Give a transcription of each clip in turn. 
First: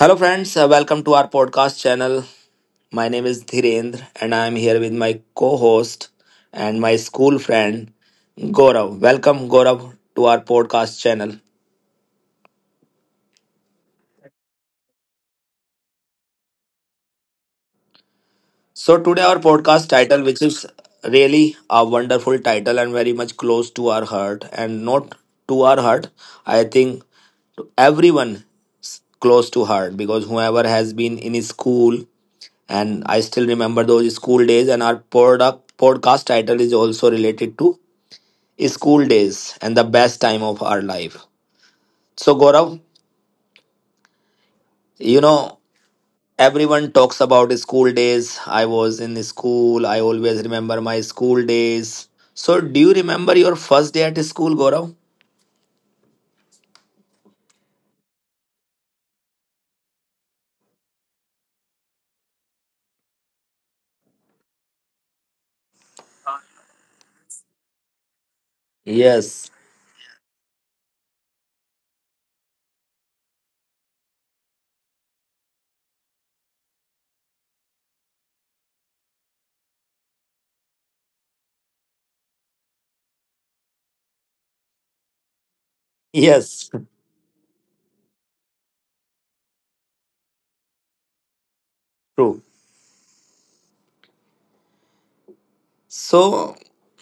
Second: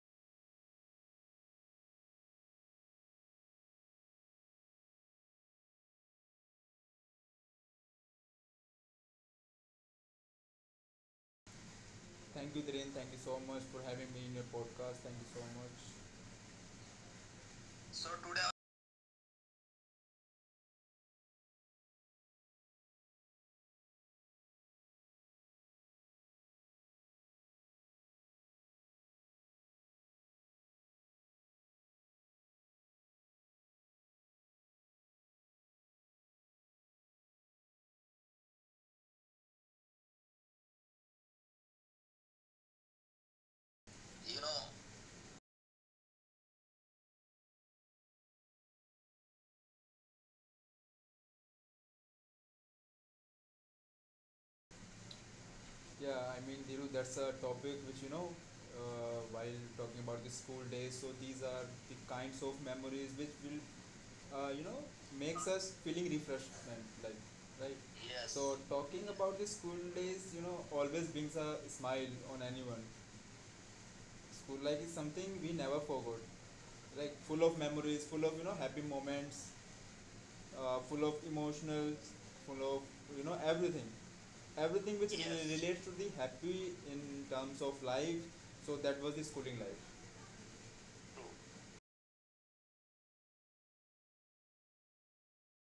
Hello, friends. Welcome to our podcast channel. My name is Dhirendra, and I am here with my co host and my school friend, Gaurav. Welcome, Gaurav, to our podcast channel. Thank you, Dhiren. Thank you so much for having me in your podcast. Thank you so much. So today, So, today, our podcast title, which is really a wonderful title and very much close to our heart, and not to our heart, I think everyone close to heart because whoever has been in his school. And I still remember those school days, and our product podcast title is also related to school days and the best time of our life. So, Gaurav, you know, yeah, everyone talks about school days. I was in school, I always remember my school days. So, do you remember your first day at school, Gaurav? Dhiru, that's a topic which while talking about the school days. So these are the kinds of memories which will, uh, you know, makes us feeling refreshment, like right. Yes, Yes, so talking about the school days, always brings a smile on anyone. School life is something we never forgot, like full of memories, full of happy moments, full of emotionals, full of everything, everything which Yes. yes, relates to the happy in terms of life. So that was the schooling life. true. So,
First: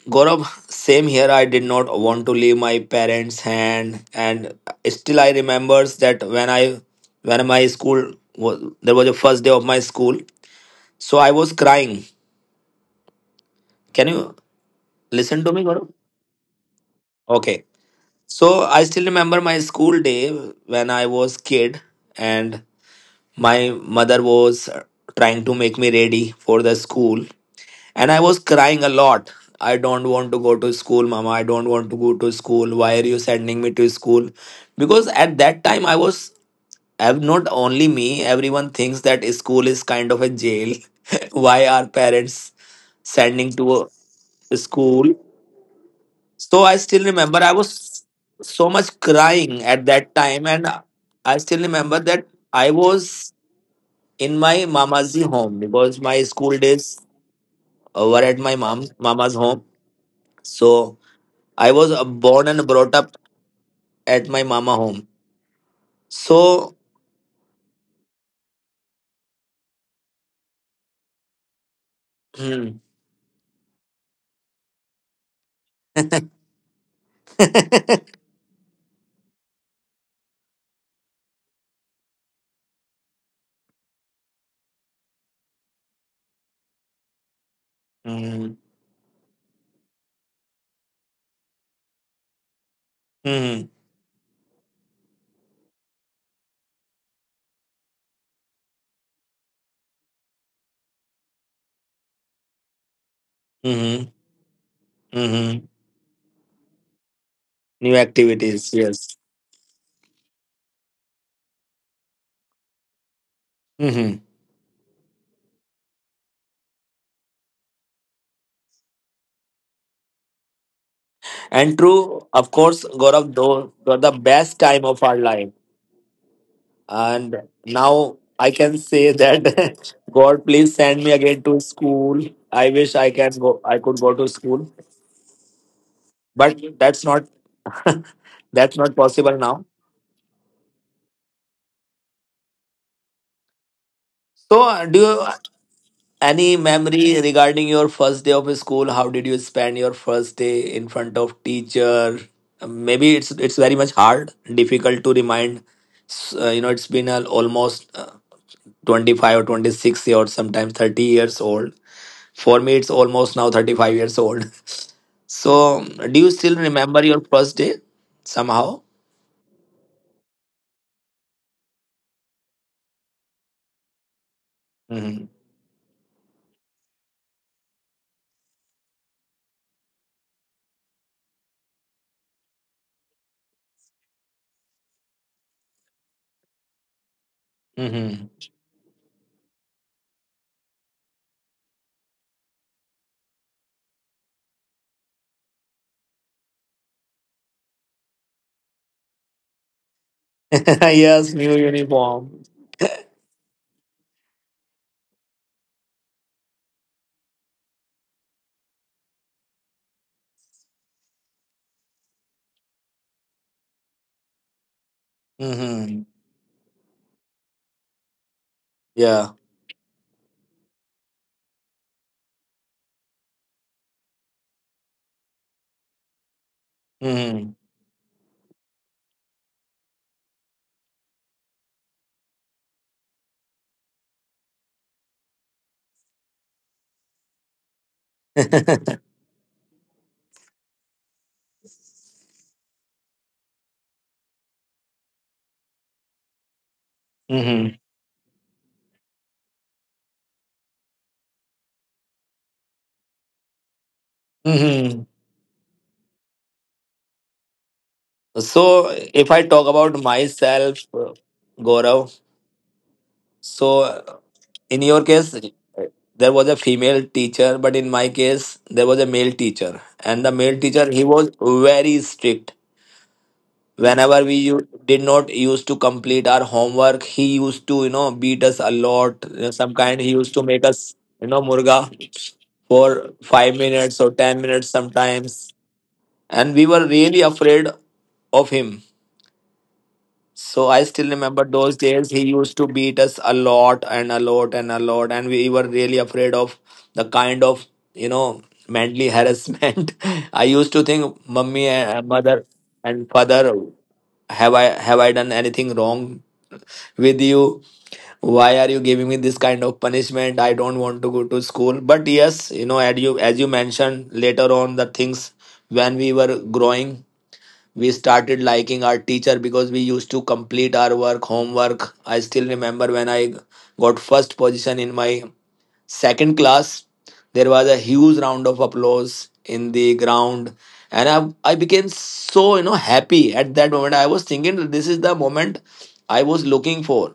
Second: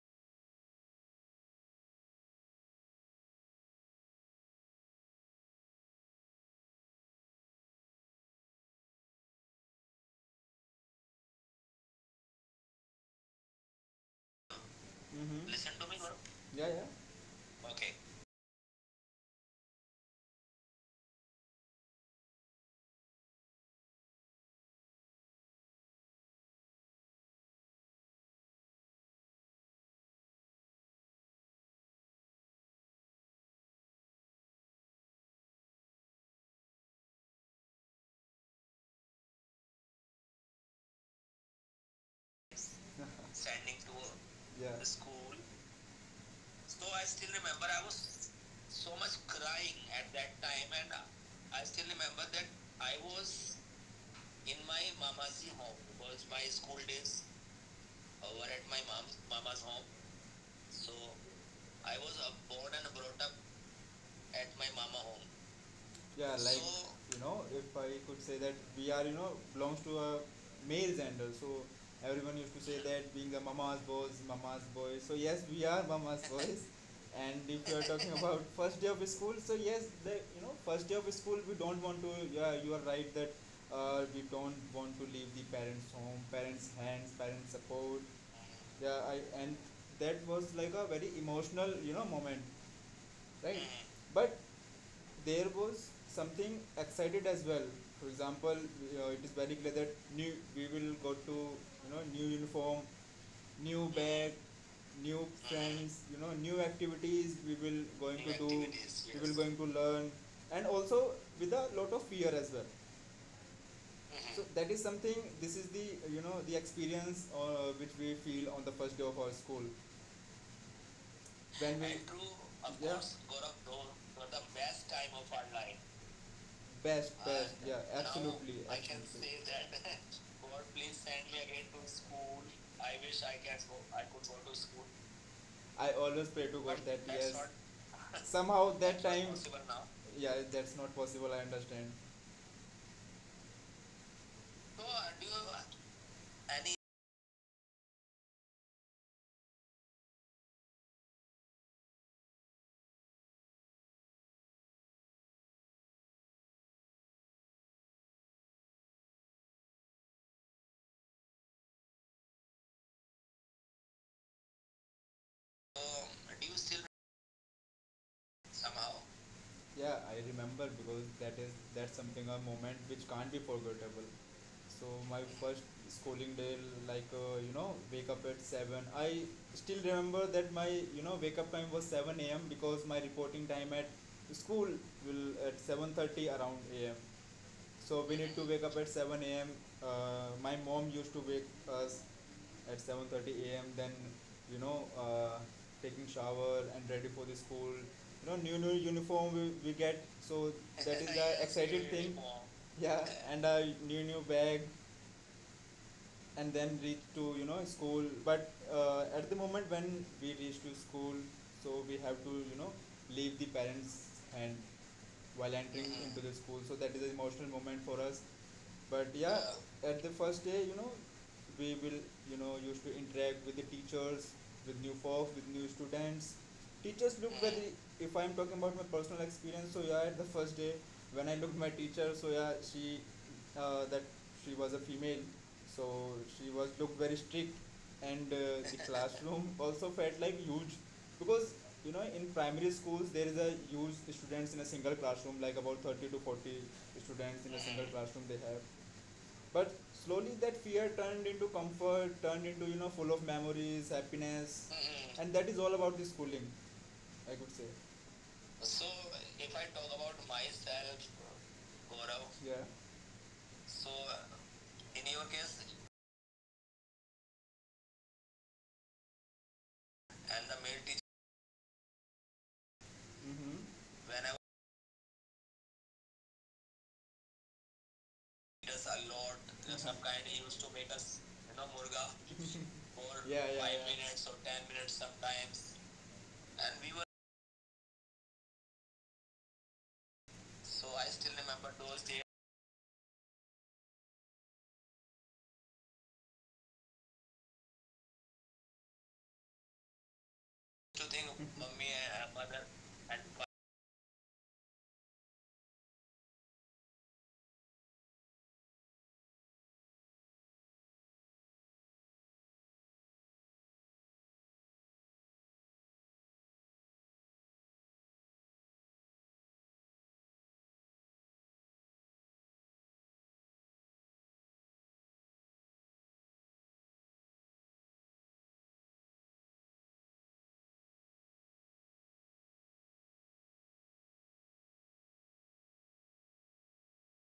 Gaurav, same here. I did not want to leave my parents' hand, and still I remembers that when my school was there was a first day of my school, so I was crying. Can you listen to Hmm. me, Listen to Gaurav? me, Gaurav. Yeah, Okay. yeah, okay. So I still remember my school day when I was kid, and my mother was trying to make me ready for the school. And I was crying a lot. I don't want to go to school, mama. I don't want to go to school. Why are you sending me to school? Because at that time, I've not only me, everyone thinks that school is kind of a jail. Why are parents sending to Standing towards a yeah. The school? school. So I So still remember I remember, I was was so much so much, crying at that time. And and I still I still remember that remember that I I was was in my in mama's home because my my school zone days were at of mama's home. my. So So I was I was born and brought up at my at mama home. yeah like So, you know, if I could say that we are, you know, belongs to a male gender, so everyone used to hmm. say that being a mama's boys, mama's boys, so yes, we are mama's boys. And if you are talking about first day of school, so yes, the, you know, first day of school, we don't want to, yeah, you are right that, we don't want to leave the parents home, parents hands, parents support, Mhm. yeah I and that was like a very emotional, you know, moment, Mhm. right? But there was something excited as well, for example, it is very clear that new we will go to, you know, new uniform, new Mhm. bag, new Mhm. friends, you know, new activities, we will New going New to do activities, yes. activities, we will yes. Going to learn and also with a lot of fear as well. Hmm. So Mhm. That is something, this is the, you know, the experience, which we feel on the first day of our school And when we true, And true, of course, of yeah Gaurav, course, those were the best time of our life. online. Best And best And yeah now now, I absolutely can say that God, please send me again to school. I wish I can go. I could go to school, I always but pray to God. But that's not that That's yes, that's somehow not that that's not possible time, now. possible now. Yeah, that's not possible. I understand. So, do So, you? Do you, Any any, memory regarding your first day of school? How did you spend your first day in front of teacher? Maybe it's very much hard, difficult to remind. You know, it's been al almost 25 or 26 or sometimes 30 years old. For me, it's almost now 35 years old. So, do um, you still do you still remember your first day somehow? somehow? Yeah, I remember because that is that's something a moment which can't be forgettable. So Hmm. my first schooling day, like, you know, wake up at 7. I still remember that my, you know, wake up time was 7 a.m because my reporting time at school will at 7:30 around am. So Hmm. we need to wake up at 7 a.m. My mom used to wake us at 7:30 a.m. Then, you know, uh, taking shower and ready for the school. You know, new uniform we get. So that is Yes, the new excited thing. uniform. Yeah, and a new bag, and then reach to, you know, school. But at the moment when we reach to school, so we have to, you know, leave the parents and while Hmm. entering into the school. So that is an emotional moment for us, but Yeah. yeah, at the first day, you know, we will, you know, used to interact with the teachers, with new folks, with new students. Teachers look Hmm. very if I'm talking about my personal experience, so yeah, at the first day when I looked my teacher, so yeah, she, that she was a female, so she was looked very strict, and the classroom also felt like huge because, you know, in primary schools there is a huge students in a single classroom, like about 30 to 40 students in a single classroom they have. But slowly that fear turned into comfort, turned into, you know, full of memories, happiness. Hmm. Mm-mm. And that is all about the schooling, I could say. So, So, if I talk in about your myself, Gaurav, Yeah. so so uh, in your in case, your case, there was a female teacher, but in my case, there was a male teacher. And the and the male male teacher, teacher, he was very strict. mm-hmm, Whenever whenever we did not used to complete our homework, he used to, you know, beat he us does a a lot, lot. You some some kind kind, of he used used, to make us, you you know, know, murga murga for for Yeah, yeah, five five yeah. Minutes minutes or or ten ten minutes minutes sometimes. sometimes. And And we we were, were really afraid of him. so So I I still still remember remember those those days days. He used to beat us a lot and a lot and a lot, and we were really afraid of the kind of, you know, mentally harassment. I used to to think of think, mommy mummy and and mother mother and and father, have I done anything wrong with you? Why are you giving me this kind of punishment? I don't want to go to school. But yes, you know, as you mentioned later on, the things when we were growing we started liking our teacher because we used to complete our work homework. I still remember when I got first position in my second class, there was a huge round of applause in the ground. And I became so, you know, happy at that moment. I was thinking that this is the moment I was looking for.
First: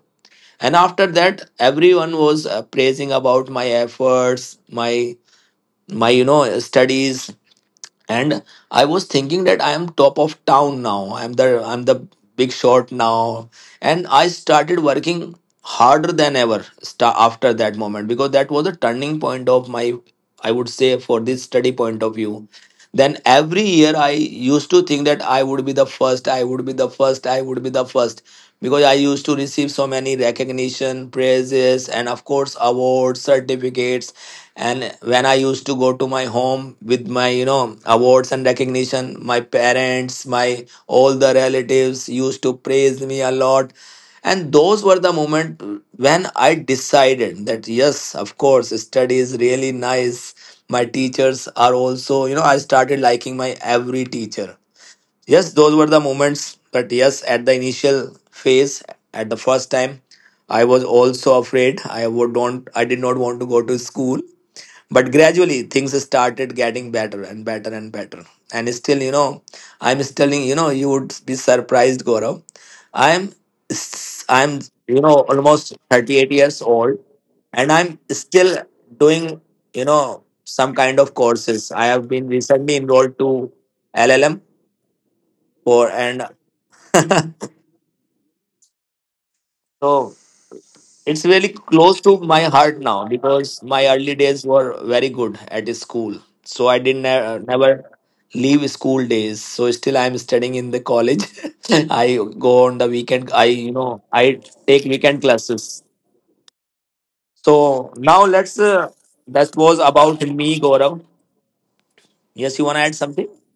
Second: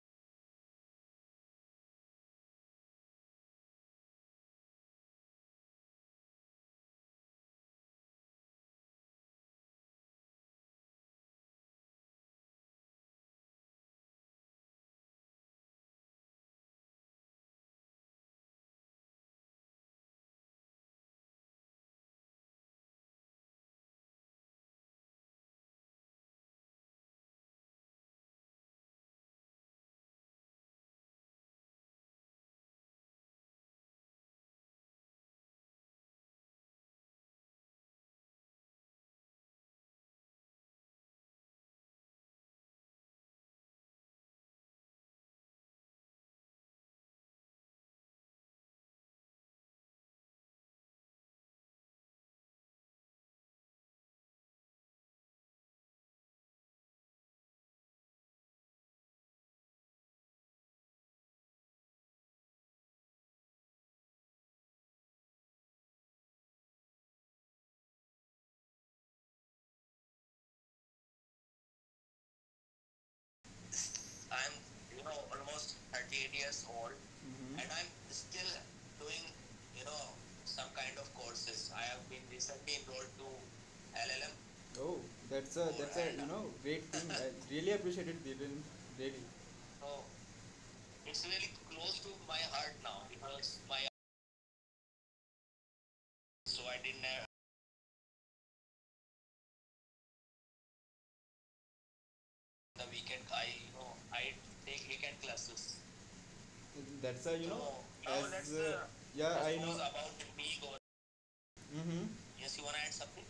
And after that everyone was praising about my efforts, my, you know, studies. And I was thinking that I am top of town now. I'm the big shot now. And I started working harder than ever after that moment because that was a turning point of my, I would say for this study point of view. Then every year I used to think that I would be the first, I would be the first, I would be the first, because I used to receive so many recognition praises and of course awards certificates. And when I used to go to my home with my, you know, awards and recognition, my parents, my all the relatives used to praise me a lot. And those were the moment when I decided that yes, of course, study is really nice. My teachers are also, you know, I started liking my every teacher. Yes, those were the moments, but yes, at the initial phase, at the first time, I was also afraid. I would don't I did not want to go to school, but gradually things started getting better and better and better. And still, you know, I'm still, you know, you would be surprised, Gaurav. i'm I'm, I'm, you you know, know, almost almost 38 38 years years old, old mm-hmm, and and I'm I'm still still doing, doing, you you know, know, some some kind kind of. of courses. I I have have been been recently enrolled to LLM. LLM Oh, that's a for and you know great thing. I really appreciate it, Devin. Really. Oh, so. It's it's really really close close to my heart now to because my my eyes, early days were very good at the school. so So I I didn't didn't have, never leave school days. So still I'm studying in the college. I go on the weekend. I I you know I I think take he can. weekend classes. That's a, you know, So now now let's. as let yeah That I was know. about About the me, week. Gaurav. Hmm. Yes, you wanna Yes, you add wanna add something? something?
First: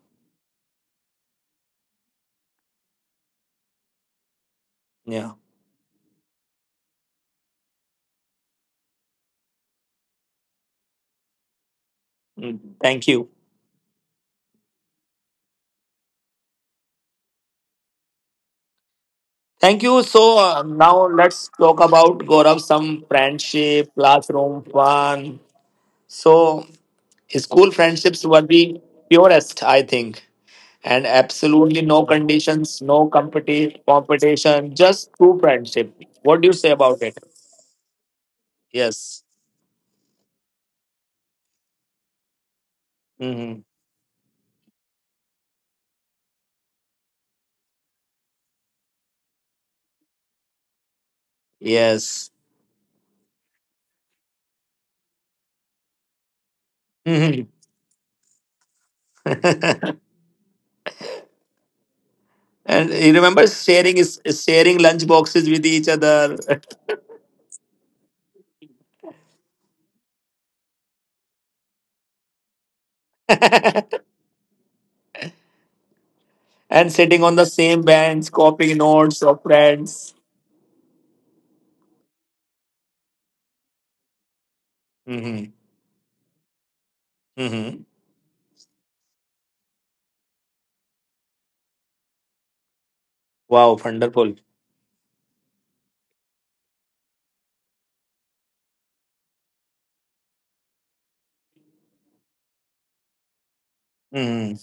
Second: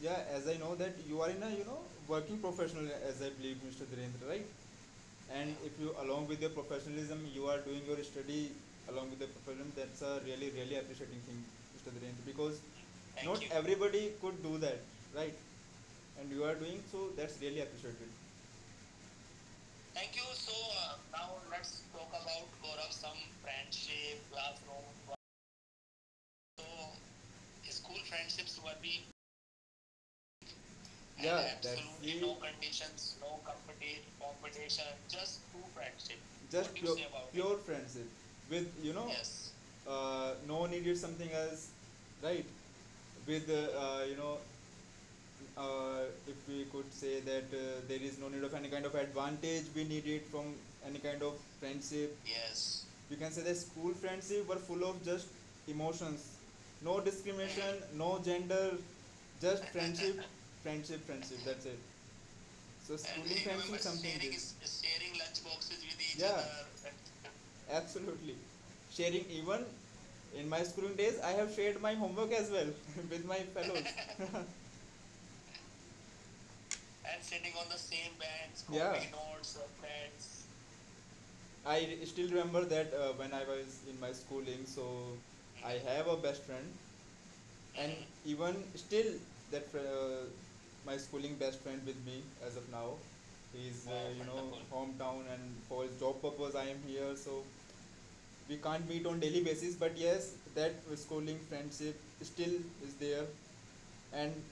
Yeah, as I know that you are in a, you know, working professional, as I believe, Mr. Dhirendra, right? Yeah. And if you along with your professionalism, you are doing your study along with the professionalism. That's a really really appreciating thing, Mr. Dhirendra, because Mm, thank Thank you. not you. Everybody could do that, right? And you are doing so. That's really appreciated. Thank Thank you. you. So, So now now let's let's talk talk about about, Gaurav, Gaurav, some some friendship, friendship, classroom. classroom fun. So So school school friendship friendships were have been the purest, I think, an. Yeah, and that's absolutely absolutely the no no conditions, no no competition, competition, just just true true friendship. friendship. What do you Just say pure, about it? pure friendship with, you know, Yes. Yes. Uh, no one needed something else, right? With Hmm. You know, if we could say that there is no need of any kind of advantage we needed from any kind of friendship. Yes. Yes. You can say that school friendship were full of just emotions, no Hmm. discrimination, no gender, just friendship, friendship, friendship. That's it. And So you schooling remember and friends is sharing is something sharing. sharing lunch boxes with each other, Yeah. Absolutely. Sharing even in my schooling days, I have shared my homework as well with my fellows. and sitting on the same bench, copying Yeah. notes of friends. I still remember that when I was in my schooling, so Hmm. I have a best friend, Hmm. and even still that my schooling best friend with me as of now. Wow, He's Wow, you wonderful. know hometown and for his job purpose I am here, so we can't meet on daily basis, but yes, that schooling friendship still is there, and Hmm.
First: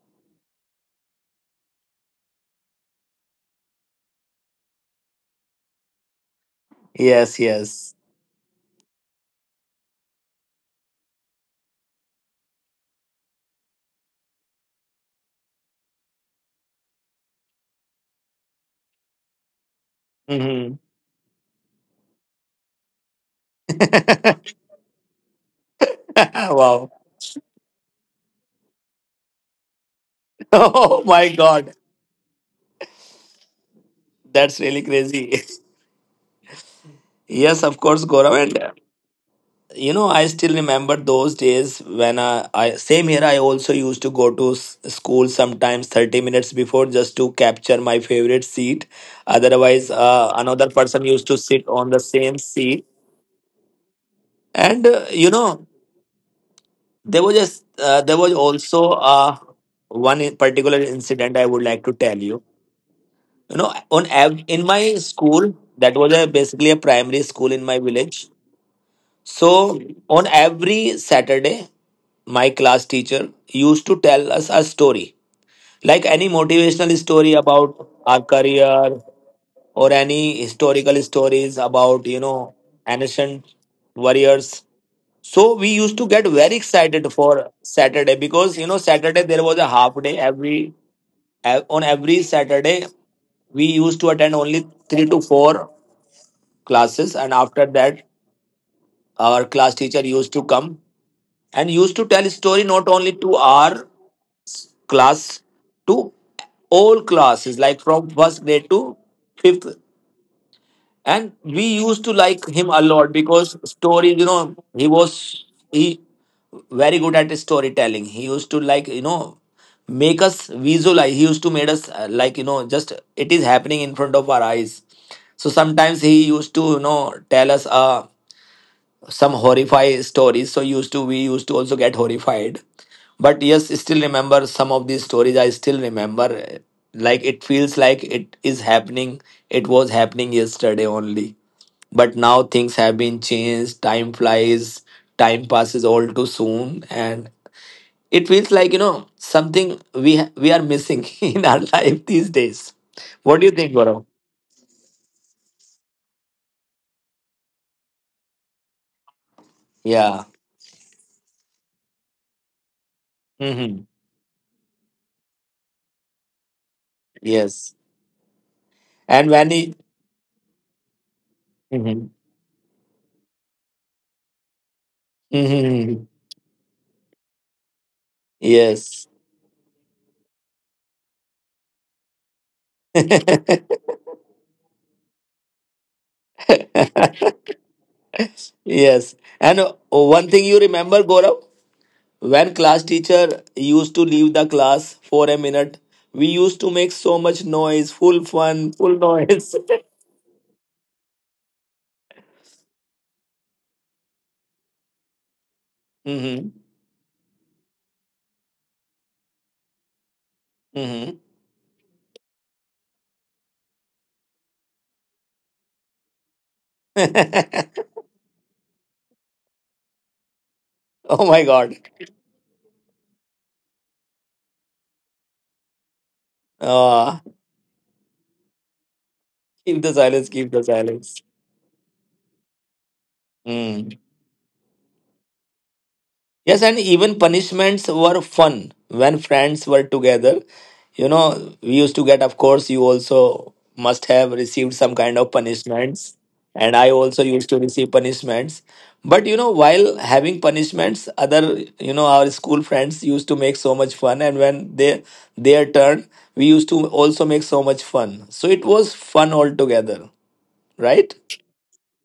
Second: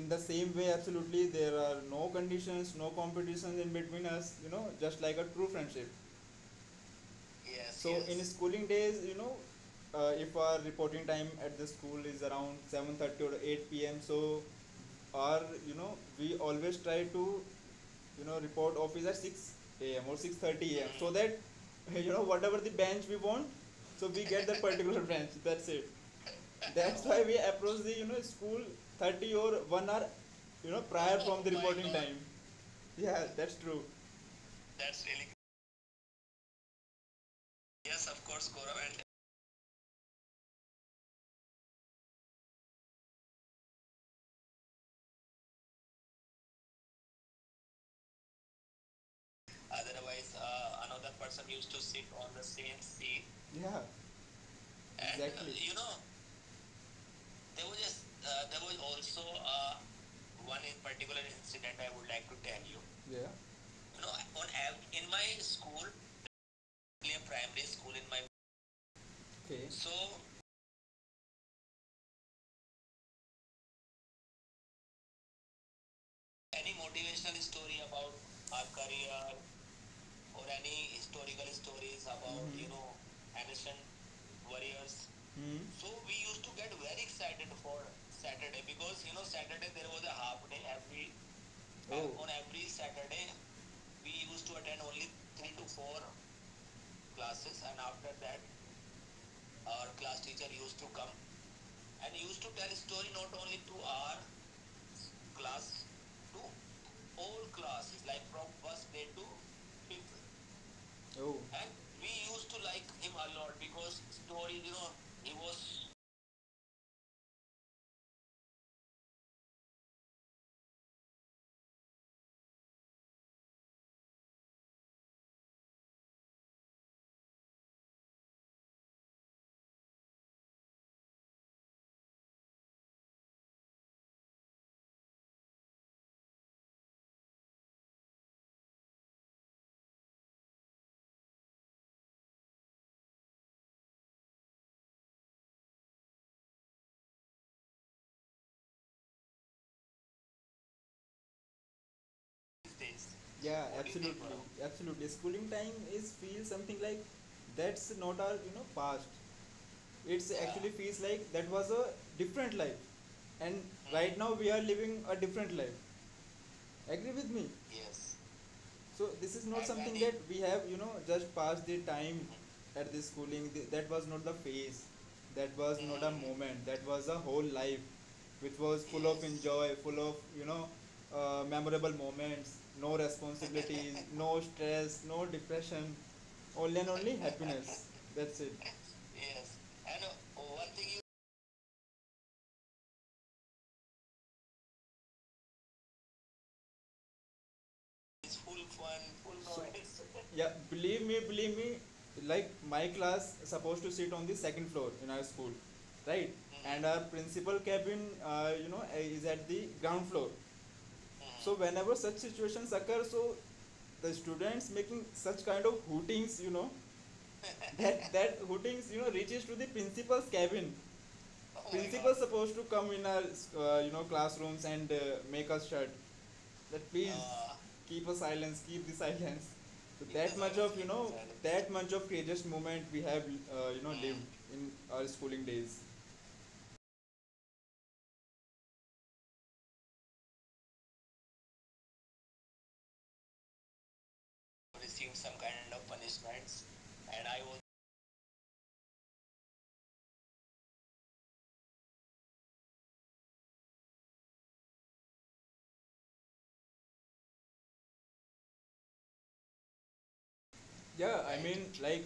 in the same way absolutely there are no conditions, no competitions in between us, you know, just like a true friendship. Yes, Yes. So yes. yes, in schooling days, you know, if our reporting time at the school is around 7:30 or 8 p.m., so our, you know, we always try to, you know, report office at 6 a.m. or Hmm. 6:30 a.m. so that you know whatever the bench we want, so we get that particular bench. That's it. Wow. That's why we approach the, you know, school 30 or 1 hour, you know, Oh prior Oh my from the God, reporting God. Time. Yeah, that's true. that's really That's really good. crazy. Yes, of Yes, course, of course, Gaurav. And, Gaurav, and you know, I still remember those days when I same here. I also used to go to school sometimes 30 minutes before just to capture my favorite seat. otherwise Otherwise, another another person used to sit on the same CNC. seat. Yeah, and And, exactly. You know, There was just there there was was also, also, one one in particular particular incident incident I I would would like like to to tell you. Yeah. You You know know, on in in my my school school, that was a, basically a a primary primary school school in in my my village. Okay. So So on every Saturday, my class teacher used to tell us a story, like any any motivational motivational story story about about our our career career or or any any historical historical stories stories about about, you Mhm. You know, know ancient ancient warriors. warriors. Hmm. So So we we used to used to get get very very excited excited for for Saturday Saturday because, you because, know, you know, Saturday Saturday there there was a was a half half day day every Oh. on On every every Saturday, Saturday we we used to used to attend attend only only three to three to four four classes, and classes, and after after that, that our our class class teacher teacher used to used to come come and and used to used to tell tell a story story not not only only to to our our class, class to two. all All classes, classes, like like from from first first grade grade to to fifth. fifth. Oh, And and we we used to used to like like him a him a lot lot because because stories, you story, you know, know, he he was was he very good at storytelling. He used to like, you know, make us visualize. He used to made us, like, you know, just it is happening in front of our eyes. So sometimes he used to, you know, tell us some horrifying stories, so used to we used to also get horrified. But yes, still remember some of these stories I still remember, like it feels like it is happening, it was happening yesterday only. But now things have been changed. Time flies, time passes all too soon, and it feels like, you know, something we are missing in our life these his days. days. What do you Yeah, think, what Gaurav? absolutely, absolutely. Schooling time is feels something like that's not our, you know, past. Yeah. It's Yeah. Actually feels like that was a different life, and Hmm. hmm. right now we are living a different life. Agree with me? Yes. Yes. So And this is when not And- I he. something that we have, you know, just passed the Hmm. time at the schooling. That was not the phase. That was not Hmm. a mm, moment. That was a whole life, which was full Yes. of Yes. Enjoy, full of, you know, memorable moments. No responsibilities, no stress, no depression, only and only happiness. That's it. Yes. Yes. And, And one thing you one thing remember, you Gaurav, when class teacher used to leave the class for a minute, we used to make so much noise, full is full fun, full fun, full noise. So, yeah, believe me, believe me. Like my class supposed to sit on the second floor in our school, right? Mm-hmm. And our principal cabin, is at the ground floor. Mm-hmm. So whenever such situations occur, so the students making such kind of hootings, you know, that hootings, you know, reaches to the principal's cabin. Oh my Oh my God. Principal God. Supposed to come in our, you know, classrooms and make us shut that please Ah, Ah. Keep a silence, keep the silence. keep the So keep silence, that keep much the silence, of, you know, silence. that much of courageous moment we have, you Mm. know, Mm. Lived in our schooling days. Yes, and even punishments were fun when friends were together. You know, we used to get, of course, you also must have received some kind of Some kind of punishments. punishments. And I also used to receive punishments. But, you know, while having punishments, other, you know, our school friends used to make so much fun. And when they, their turn, we used to also make so much fun. So it was fun altogether, right? Yeah I right? Mean like,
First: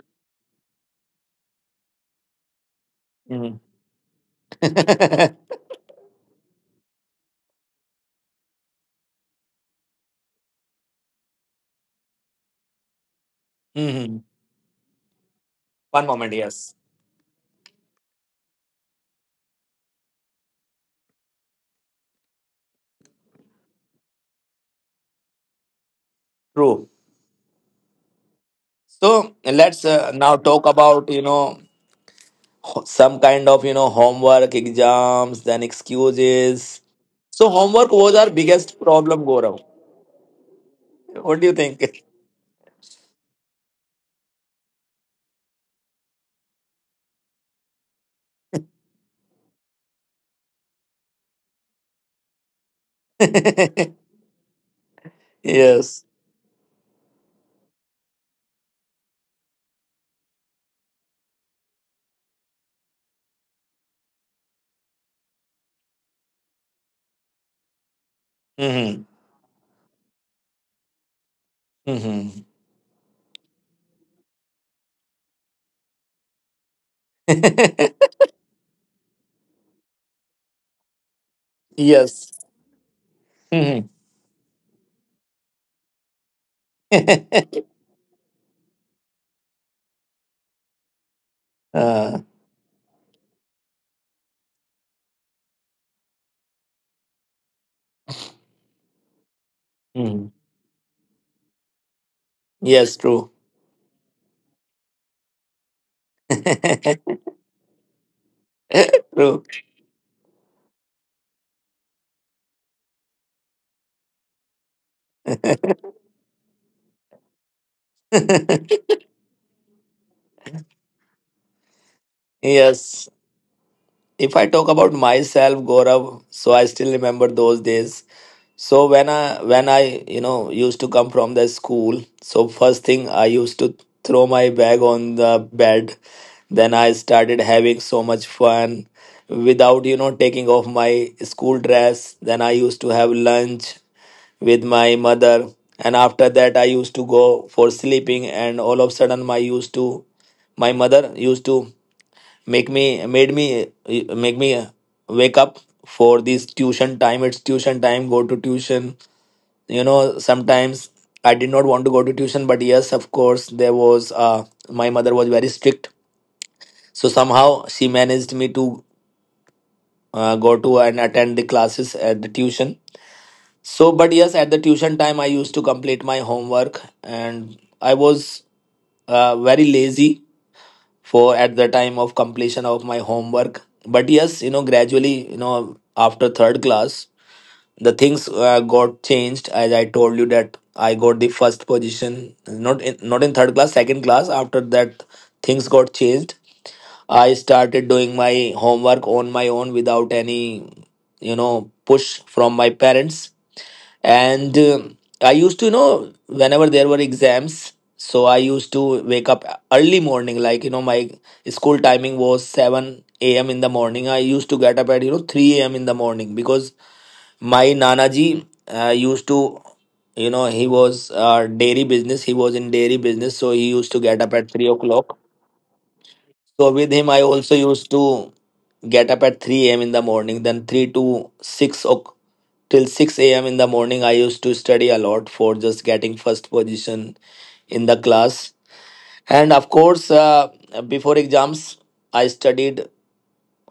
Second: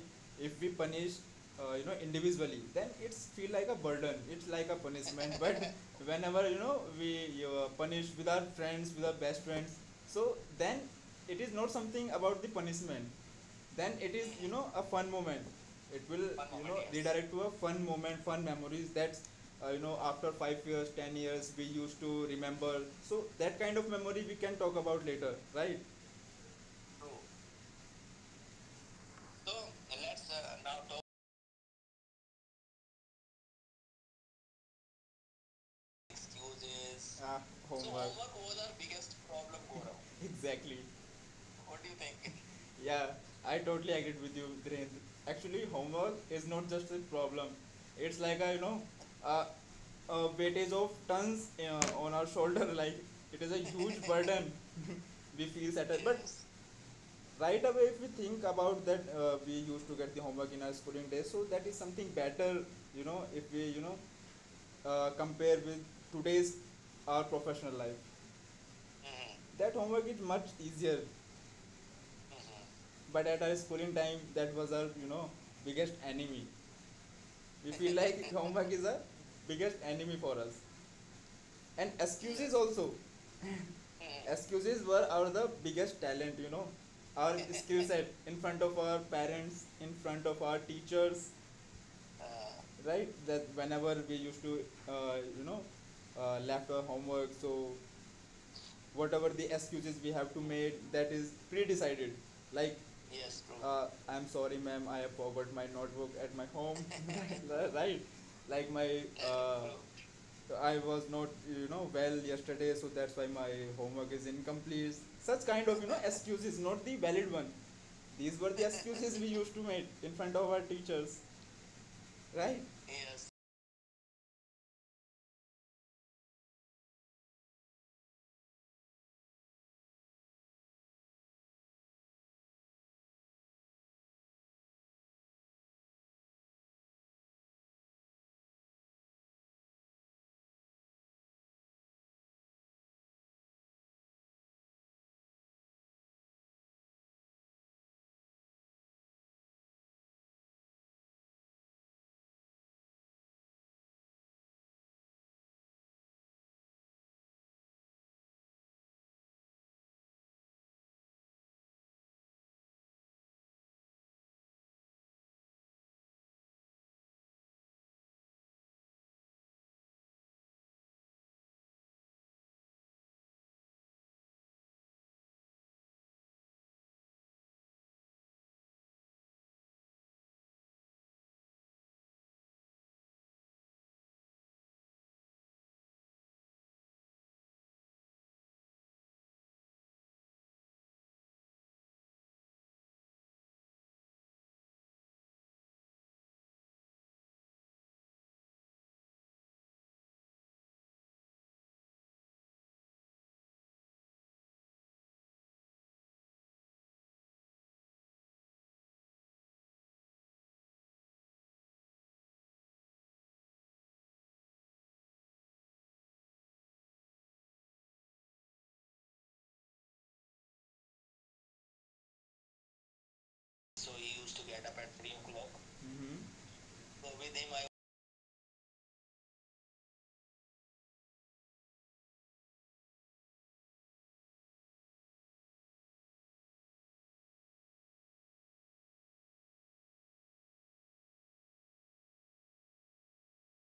if we punish you know individually, then it's feel Hmm. like a burden, it's like a punishment. But whenever you know we you punish with our friends, with our best friends, so then it is not something about the punishment, then it Hmm. is you know a fun moment. It Fun will moment, Fun you yes. moment, know yes. redirect to a fun moment, fun memories that you know after 5 years, 10 years we used to remember. So that kind of memory we can talk about later, right? True. So let's, now talk uh, about, you know, some kind of, you know, homework, exams, then now excuses. Ah, So homework Homework. was our biggest problem, Gaurav. Exactly. What do you think? Yeah, I totally agreed with you, Dhirendra. Actually, homework is not just a problem. It's like a, you know, a, a weightage of tons on our shoulder. Like it is a huge burden we feel at Yes. it. But Yes. Right away, if we think about that, we used to get the homework in our schooling days. So that is something better, you know, if we, compare with today's our professional life. Hmm. Mm-hmm. That homework is much easier. Hmm. But at our schooling time, that was our you know biggest enemy. We feel like homework is our biggest enemy for us, and Yes. excuses also. Hmm. Excuses were our the biggest talent. You know, our skill set in front of our parents, in front of our teachers. uh, Uh, right, that whenever we used to uh, you know left our homework, so whatever the excuses we mhm. have to make, that is pre-decided. Like, Yes. True. I'm sorry ma'am, I have forgot my notebook at my home. Right, like my True. uh, I was not you know well yesterday, so that's why my homework is incomplete. Such kind of you know excuses, not the valid one, these were the excuses we used to make in front of our teachers, right? Yes. Yes. If I talk about myself, Gaurav, so I still remember those days. So when I used to come from the school, so first thing I used to throw my bag on the bed. Then I started having so much fun without taking off my school dress. Then I used to have lunch with my mother, and after that I used to go for sleeping. And all of a sudden, my mother used to make me made me make me wake up for this tuition time. It's tuition time. Go to tuition. You know sometimes I did not want to go to tuition, but yes, of course there was, my mother was very strict, so somehow she managed me to go to and attend the classes at the tuition. So but yes, at the tuition time I used to complete my homework, and I was very lazy for at the time of completion of my homework. But yes, gradually, after third class the things got changed, as I told you that I got the first position, not in third class, second class. After that things got changed. I started doing my homework on my own without any push from my parents. And I used to whenever there were exams, so I used to wake up early morning, like my school timing was 7 a.m. in the morning. I used to get up at 3 a.m. in the morning because my nanaji used to he was, dairy business, he was in dairy business, so he So used to he get up used to at get 3 up at three o'clock. o'clock. Hmm. So with So him I with him, also I used to get up at 3 a.m. in the morning. Then 3 to 6 o'clock, till 6 a.m. in the morning, I used to study a lot for just getting first position in the class. And of course, before exams I studied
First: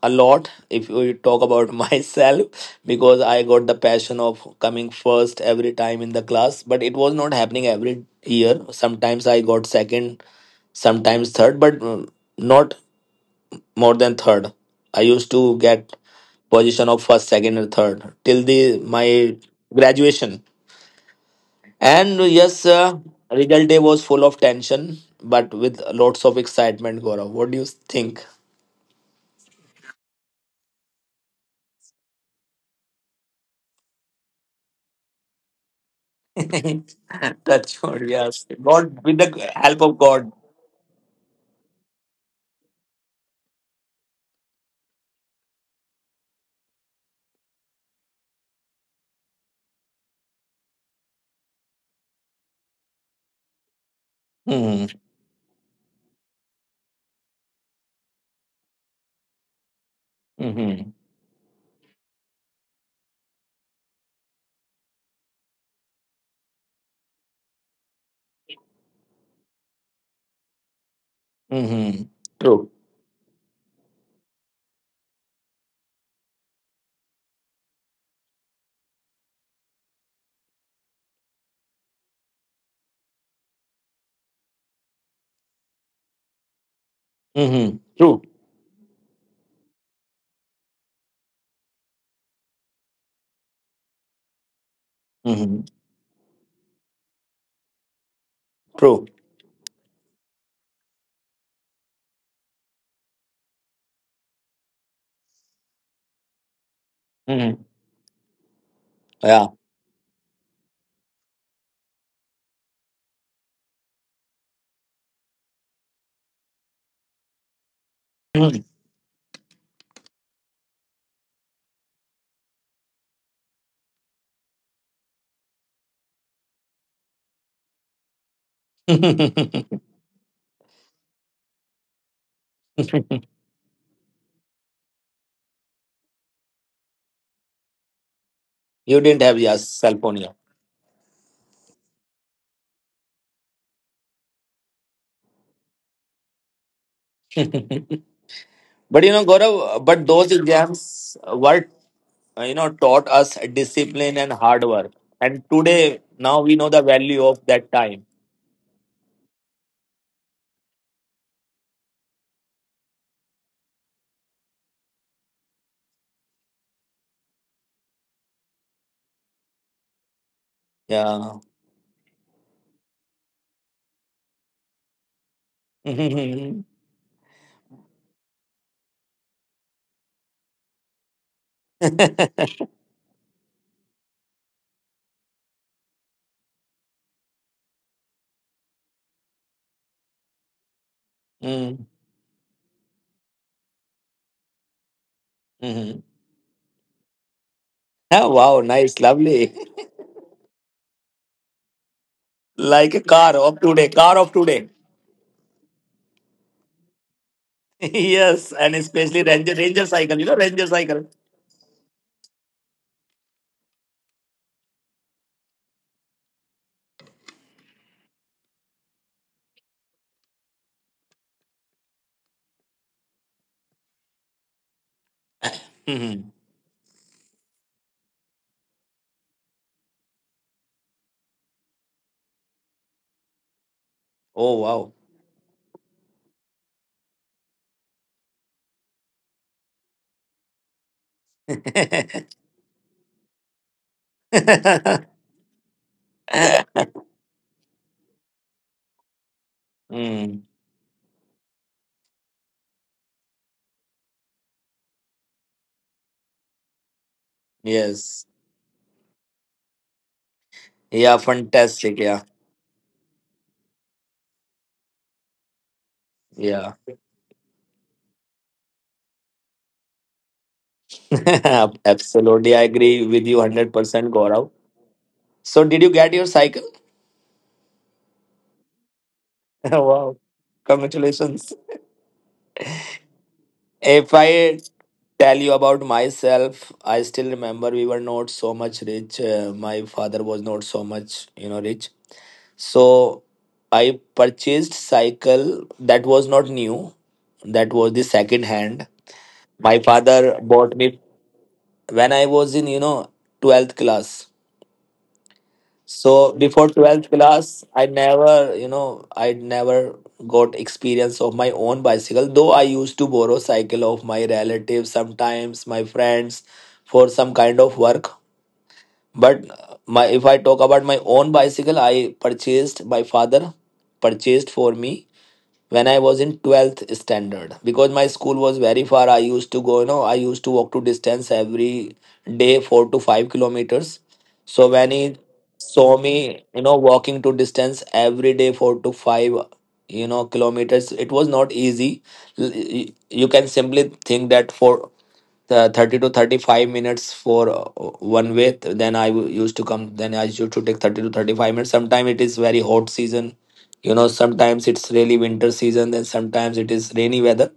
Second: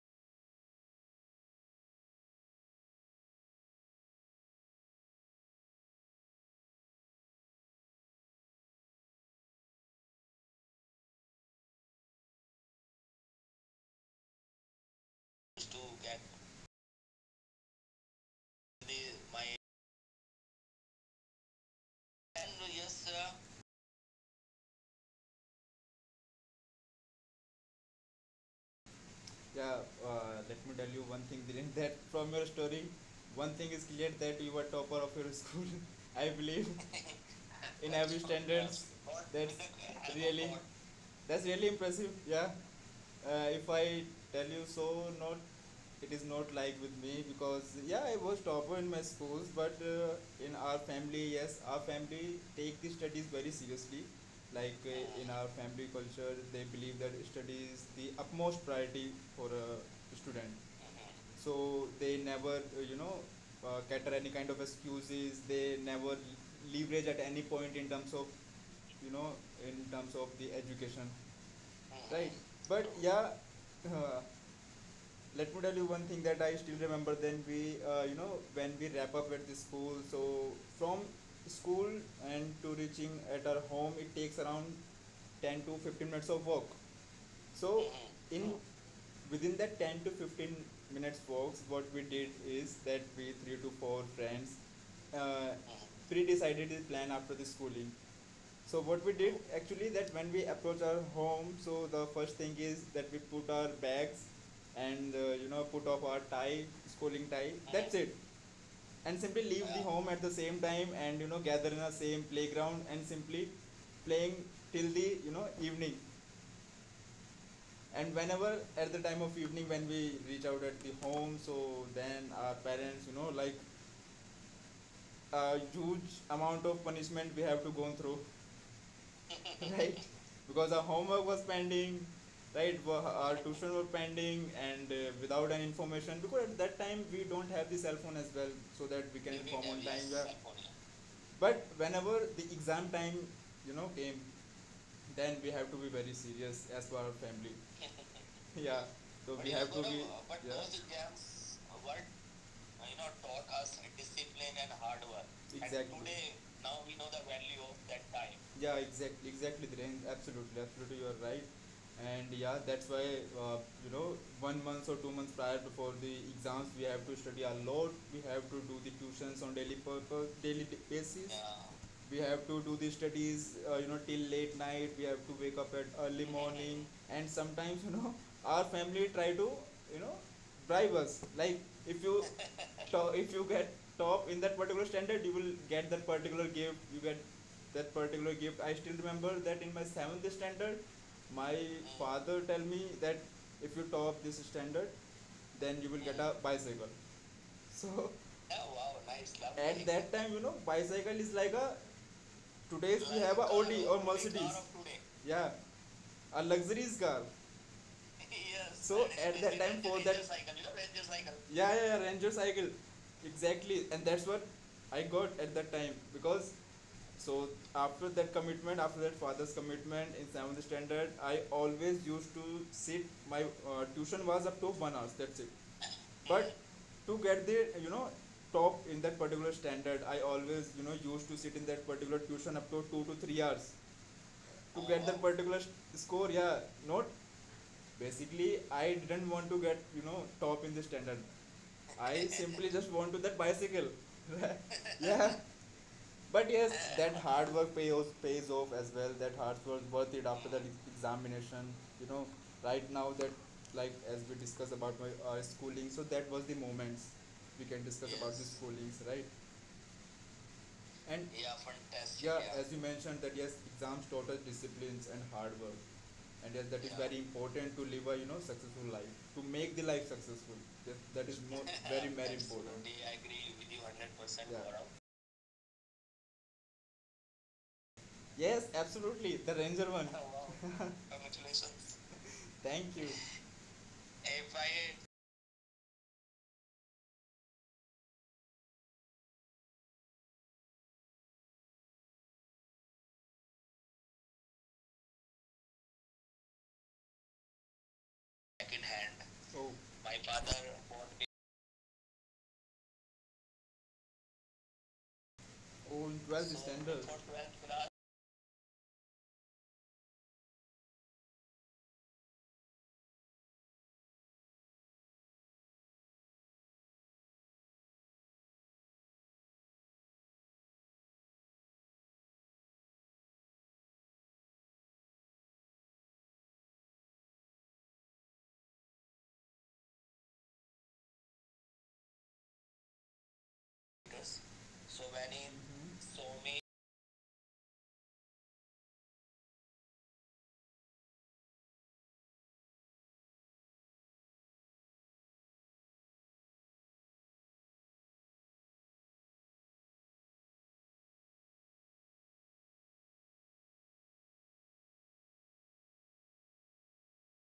a lot. If we talk about myself, because I got the passion of coming first every time in the class, but it was not happening every year. Sometimes I got second, sometimes third, but not more than third. I used to used to get get position of first, second or third till the the my my graduation. and uh, and yes uh, yes, Result day was full of tension, but with lots of excitement. Gaurav, what do you think? yeah, let me tell you one thing, Dhiren, that from your story, one thing is clear that you were topper of your school, I believe, That's in what. every Yes. standards. God, with the That's help of God. really, that's really impressive, yeah. If I tell you, so, not it is not like with me, because yeah I was topper in my schools, but in our family, yes, our family take the studies very seriously. Like Hmm. In our family culture they believe that study is the utmost priority for a student. Hmm. So they never cater any kind of excuses, they never leverage at any point in terms of you know in terms of the education, Hmm. right? True. But yeah, let me tell you one thing that I still remember. Then we, you know, when we wrap up at the school. So from school and to reaching at our home, it takes around 10 to 15 minutes of walk. So Hmm. True. in within that 10 to 15 minutes walks, what we did is that we 3 to 4 friends uh, Hmm. pre-decided the plan after the schooling. So True. what we did actually, that when we approach our home, so the first thing is that we put our bags and you know put off our tie, schooling tie. Hmm. That's it, and Yeah. simply leave the home at the same time and you know gather in the same playground and simply playing till the you know evening. And Mhm. whenever at the time of evening when we reach out at the home, so then our parents you know like a huge amount of punishment we have to go through. Right? Because our homework was pending, right? Our tuition were pending, and without any information. Because at that time we don't have the cell phone as well, so You that didn't we can have your inform on cell time. Yes, phone Yeah. here. Yeah. But whenever the exam time, you know, came, then we have to be very serious as for our family. Yeah. But you know, So But we have Gaurav, to gonna- but be. those But yeah, those exams exams were, were you know, taught you know, us taught us discipline and hard discipline work. and hard And work. And today, Exactly. And now today, we know the now we value know of the that value time. of that time. Yeah, exactly, exactly, Dhiren. Absolutely, absolutely, you are right. And yeah, that's why, uh, you know, 1 month or 2 months prior before the exams, we have to study a lot. We have to do the tuitions on daily purpose, daily Yeah. basis. Yeah. We have to do the studies, you know, till late night. We have to wake up at early morning, and sometimes you know, our family try to, you know, bribe us. Like if you if you get top in that particular standard, you will get that particular gift. I still remember that in my seventh standard, my Mm-hmm. father tell me that if you top this standard, then you Mm-hmm. will get a bicycle. So Wow, nice, lovely. at that time you know bicycle is like a, Like a today's we car have a of today, Audi or car of Mercedes, today. yeah, a luxurious car. Yes, and Yes. So especially and at it's Ranger that time Ranger the for cycle, Ranger that you Ranger know, cycle, Ranger you know, cycle. Ranger cycle. Yeah, yeah, yeah, Ranger cycle. Exactly. And that's what I got at that time. Because, so after that commitment, after that father's commitment in seventh standard, I always used to sit. My tuition was up to 1 hour, that's it. Mhm. But to get the you know top in that particular standard, I always you know used to sit in that particular tuition up to 2 to 3 hours Oh to wow. get that particular score. Yeah, not basically, I didn't want to get you know top in the standard. I simply just want to that bicycle. Yeah, but yes, that hard work pays off as well. That hard work worth it Mm, after that examination. You know, right now that, like as we discuss about my schooling, so that was the moments we can discuss yes. about the schoolings, right? Yeah, And yeah, fantastic. Yeah. As you mentioned that yes, exams taught us disciplines and hard work, and yes, Yeah. that is very important to live a you know successful life, to make the life successful. Yes, that is more very very. Absolutely. I agree with you 100%, Gaurav. So, did you get your cycle? Yes, absolutely, the ranger one. Wow. Oh, wow. Congratulations. Congratulations. Thank you. If If I I tell you about myself, I still remember we were not so much rich. My father was not so much, you know, rich. So I purchased cycle that was not new. That was the second in hand. hand, Oh, My father bought me when I was in, you know, 12th class. oh, So well, before this- 12th class, I Raj, never, you know, I never got experience of my own bicycle, though I used to borrow cycle of my relatives sometimes, my friends, for some kind of work. But my if I talk about my own bicycle, I purchased my father purchased for me when I was in 12th standard because my school was very far. I used to go, you know, I used to walk to distance every day, 4 to 5 kilometers. So when he Sohim, saw me, Somi, you know, walking to distance every day, four to five, you know, kilometers, it was not easy. You can simply think that for the 30 to 35 minutes for, one way, used to come, then I used to take 30 to 35 minutes. Sometimes it is very hot season, you know, sometimes it's really winter season, then sometimes it is rainy weather.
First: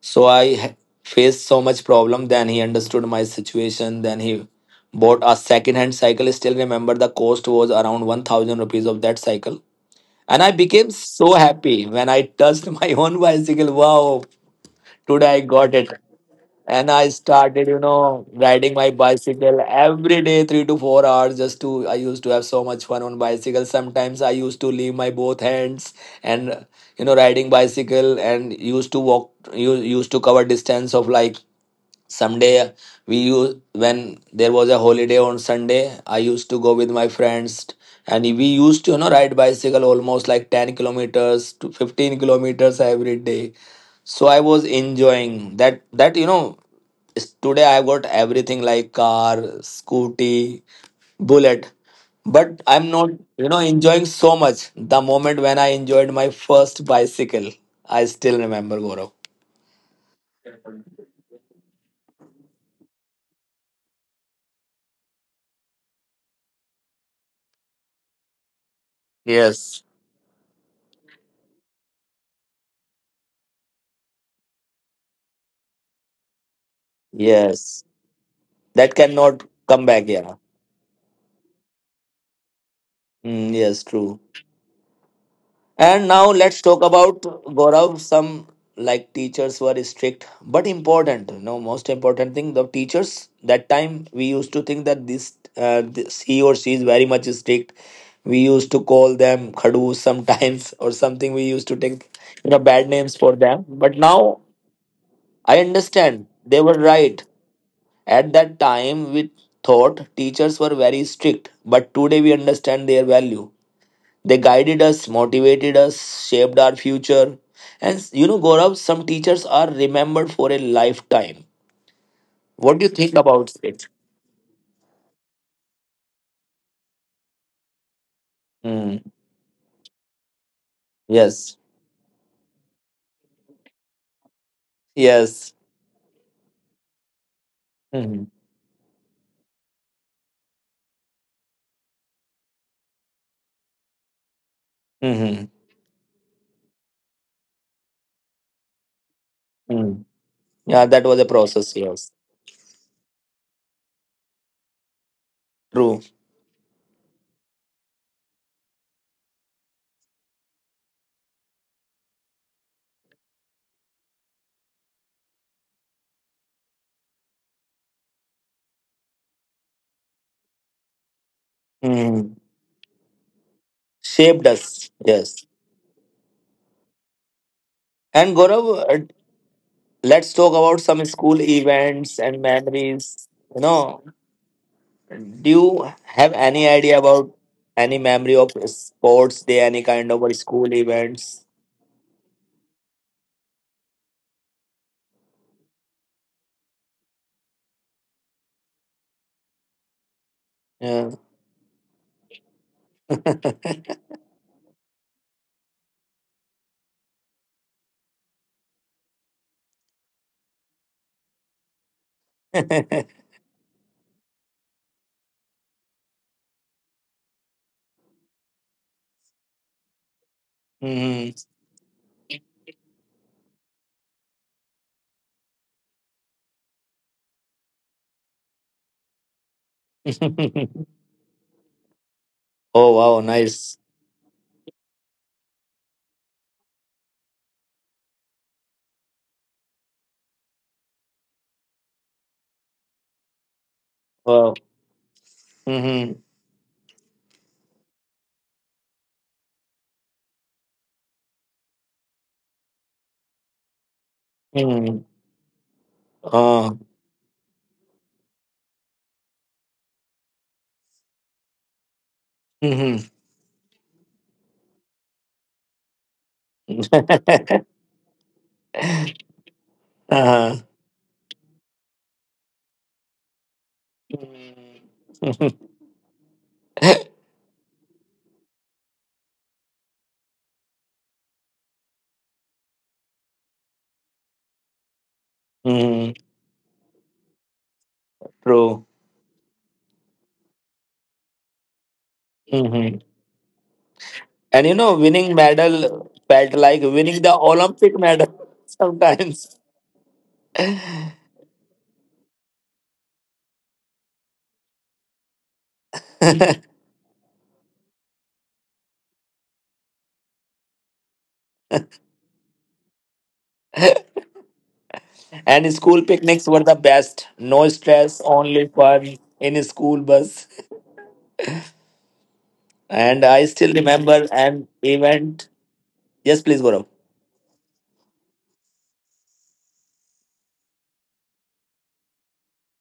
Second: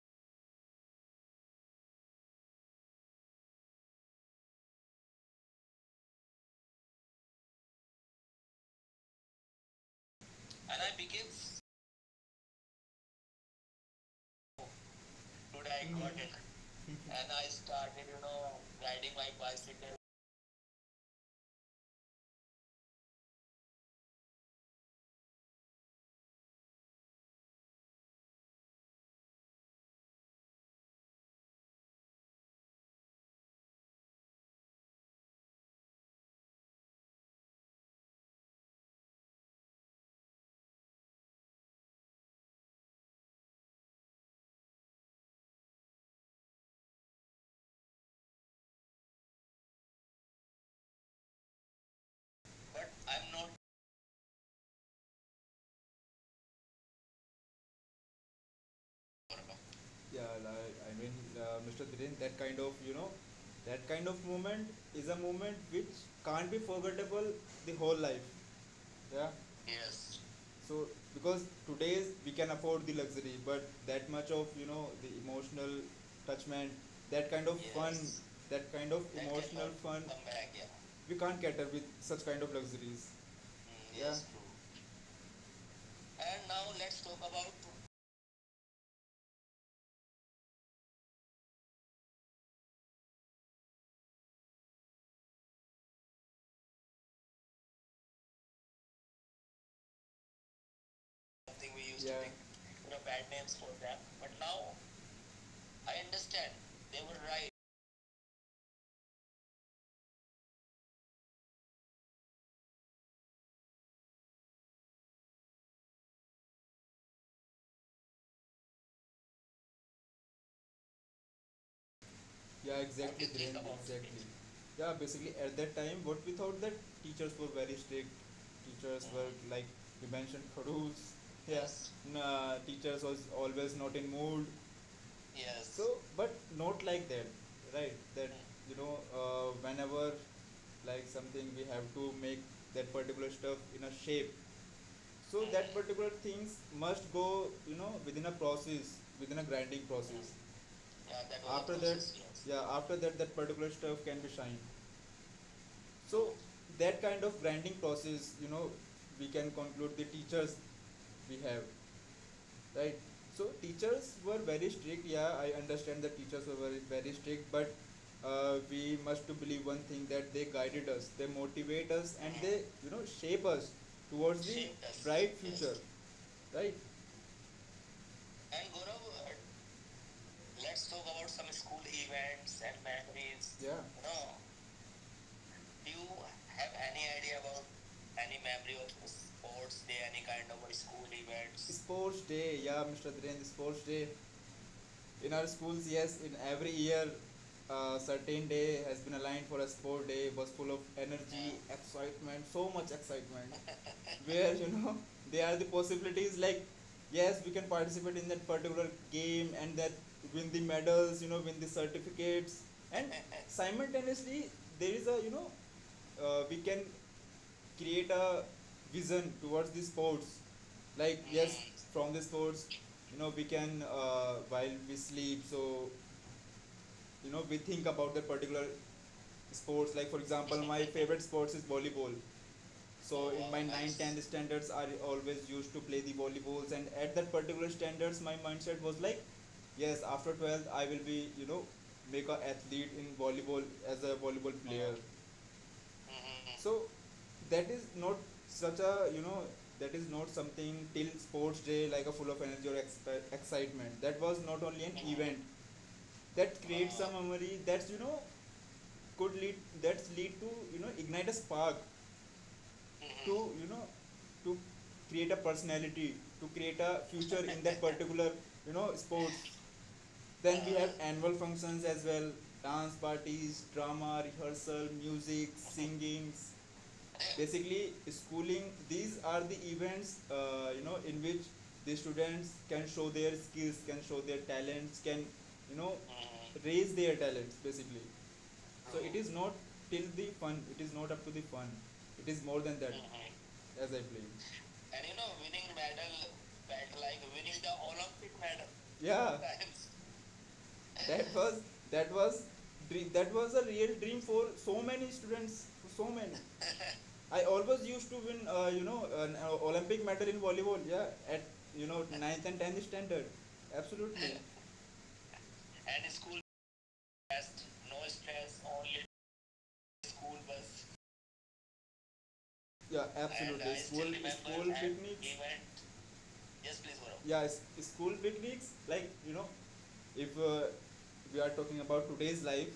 So i faced so much problem. Then he understood my situation, then he bought a second hand cycle. I still remember the cost was around 1000 rupees of that cycle, and I and became I, so so, happy when I touched my own bicycle. Wow, today I got it. And I and started, you know, riding my I bicycle every day, 3 to 4 hours. I used to have so much fun on bicycle. Sometimes I used to leave my both hands and, you know, riding bicycle and used to walk, you used to cover distance of like, someday we used, when there was a holiday on Sunday, I used to go with my friends, and we used to, you know, ride bicycle almost like 10 kilometers to 15 kilometers every day. So I was enjoying that, you know. Today I've got everything like car, scooty, bullet, but I'm not, you know, enjoying so much. The moment when I enjoyed my first bicycle, I still remember, Gaurav. Yeah, like, I mean, Mr. Dhiren, that kind of, you know, that kind of moment is a moment which can't be forgettable the whole life. Yeah. Yes, Yes. So because today's we can afford the luxury, but that much of you know the emotional touchment, that kind of yes, fun, that that kind of That cannot emotional come cannot fun, back. Yeah, yeah, we can't cater with such kind of luxuries. mm, yes, Yeah. true. Yes, true. And now And let's now talk let's talk about, about Gaurav, some like teachers were strict but important. No, most important thing, the teachers that time we used to think that he or she is very much strict. We used to call them khadus sometimes or something. We used something to we used take, to pick you know, bad you know names bad for names them. for But them. now But now I I understand understand they were they were right. right. At that time we thought teachers were very strict, but today we understand their value. They guided us, motivated us, shaped our future. And you know, Gaurav, some teachers are remembered for a lifetime. Yeah, What do you think exactly, What about do it? it? Exactly. Yeah, basically at that time, what we thought that teachers were very strict. Mm, Teachers were like you mentioned rules. yes. Yes. Nah, teachers was always not in mood. Yes. So, but not like that, right? Hmm. That you know, whenever like something we have to make that particular stuff in a shape. So Hmm. that particular things must go, you know, within a process, within a grinding Mm. process. Yeah, that Yeah, was a that was process. After a that, Yes. process, yes. yeah, after that, that particular stuff can be shined. True. So that kind of grinding process, you know, we can conclude the teachers we have, right? So teachers were very strict. Yeah, I understand that teachers were very, very strict, but we must to believe one thing that they guided us, they motivate us, Hmm. and they, you know, shape us Shaped towards the us. Bright Yes. Future, right? And Gaurav, uh, let's talk about Let's some talk about school some school events and events and memories. You memories. Yeah. know, No, do you do you have any have idea any about idea about any memory any of memory of sports day, any sports day, kind of, any kind of school school events? events? Sports day, yeah, Mr. Dhirendra, sports day. In our schools, yes, in every year, certain day has been aligned for a sport day. It was full of Yeah. energy, yeah, excitement, so much excitement, where you know there are the possibilities, like yes we can participate in that particular game and that win the medals, you know, win the certificates, and simultaneously there is a you know, we can create a vision towards the sports. Like Mhm. yes, from the sports, you know, we can while we sleep, so you know we think about that particular sports. Like for example, my favorite sports is volleyball. Oh wow, So in my nice. 9 10 standards, I always used to play the volleyballs, and at that particular standards, my mindset was like, yes, after 12th, I will be, you know, make a athlete in volleyball as a Wow. volleyball player. Hmm. So that is not such a, you know, that is not something till sports day like a full of energy or excitement. That was not only Hmm. an event that Oh. creates a memory could lead that's lead to ignite a spark, Hmm. mm-hmm, to you know to create a personality, to create a future in that particular sports. Uh-huh. Then we have annual functions as well: dance parties, drama Hmm. rehearsal, music, singing. Basically schooling, these are the events in which the students can show their skills, can show their talents, can you know raise their talents basically. True. So it is not till the fun. It is not up to the fun. It is more than that. Hmm. Mhm. As I played. And you And know, winning winning battle, medal felt battle like like winning the the Olympic Olympic medal medal. Yeah, sometimes. that was that was that was a real dream for so many students. For so many. I always used to win an Olympic medal in volleyball. Yeah, at ninth and tenth standard. Absolutely. And school And school picnics were the best. No best, no stress, stress, only only fun in a school school bus. bus. Yeah, And and I absolutely. still I still school, remember remember an school that picnics event. event. Yes, please, Gaurav. Yeah, school picnics, like if we are talking about today's life,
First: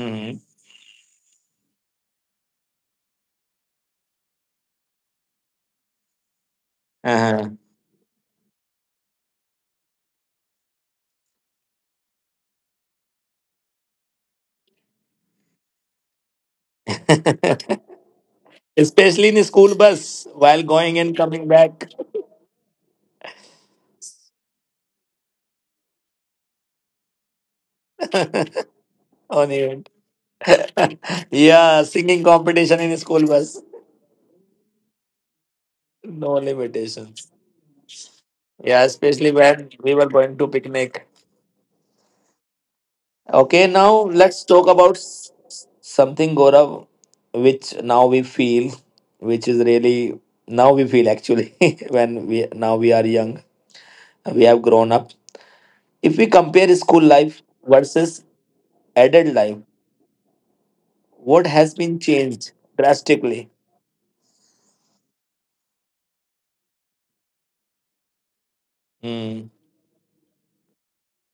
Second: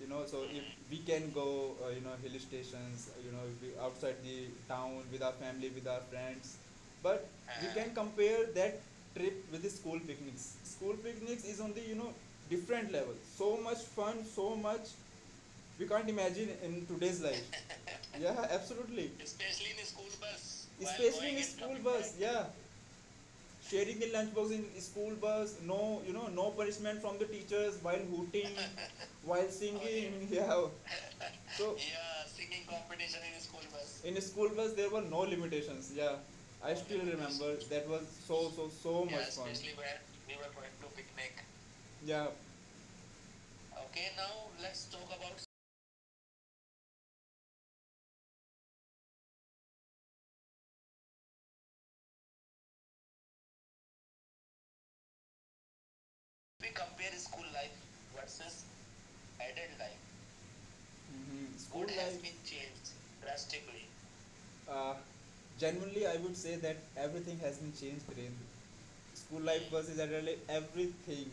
so if we can go, hill stations, we outside the town with our family, with our friends. But Uh-huh. we can compare that trip with the school picnics. School picnics is on the different level, so much fun, so much we can't imagine in today's life. Yeah, absolutely. Especially in Especially school in a school bus bus while while going and especially going in coming and school coming back. bus back. Yeah. Sharing the lunchbox in school bus, no, no punishment from the teachers while hooting, while On event. singing, yeah. So Yeah, singing yeah, competition singing in school bus. in a school bus there were no limitations, yeah. No I still limitations. remember that was so so Yeah, so yeah, much especially fun, when especially we when were we going to were going to picnic. picnic. Yeah. Okay, now let's talk about something, Gaurav, which now we feel, which is really now we feel actually when we now we are young, we have grown up. If we We compare school compare life school. versus adult life, what Hmm, has school, what been has life changed been. drastically. Uh, Genuinely, I would say that everything has been changed, Viren. School Mm, life versus adult life, everything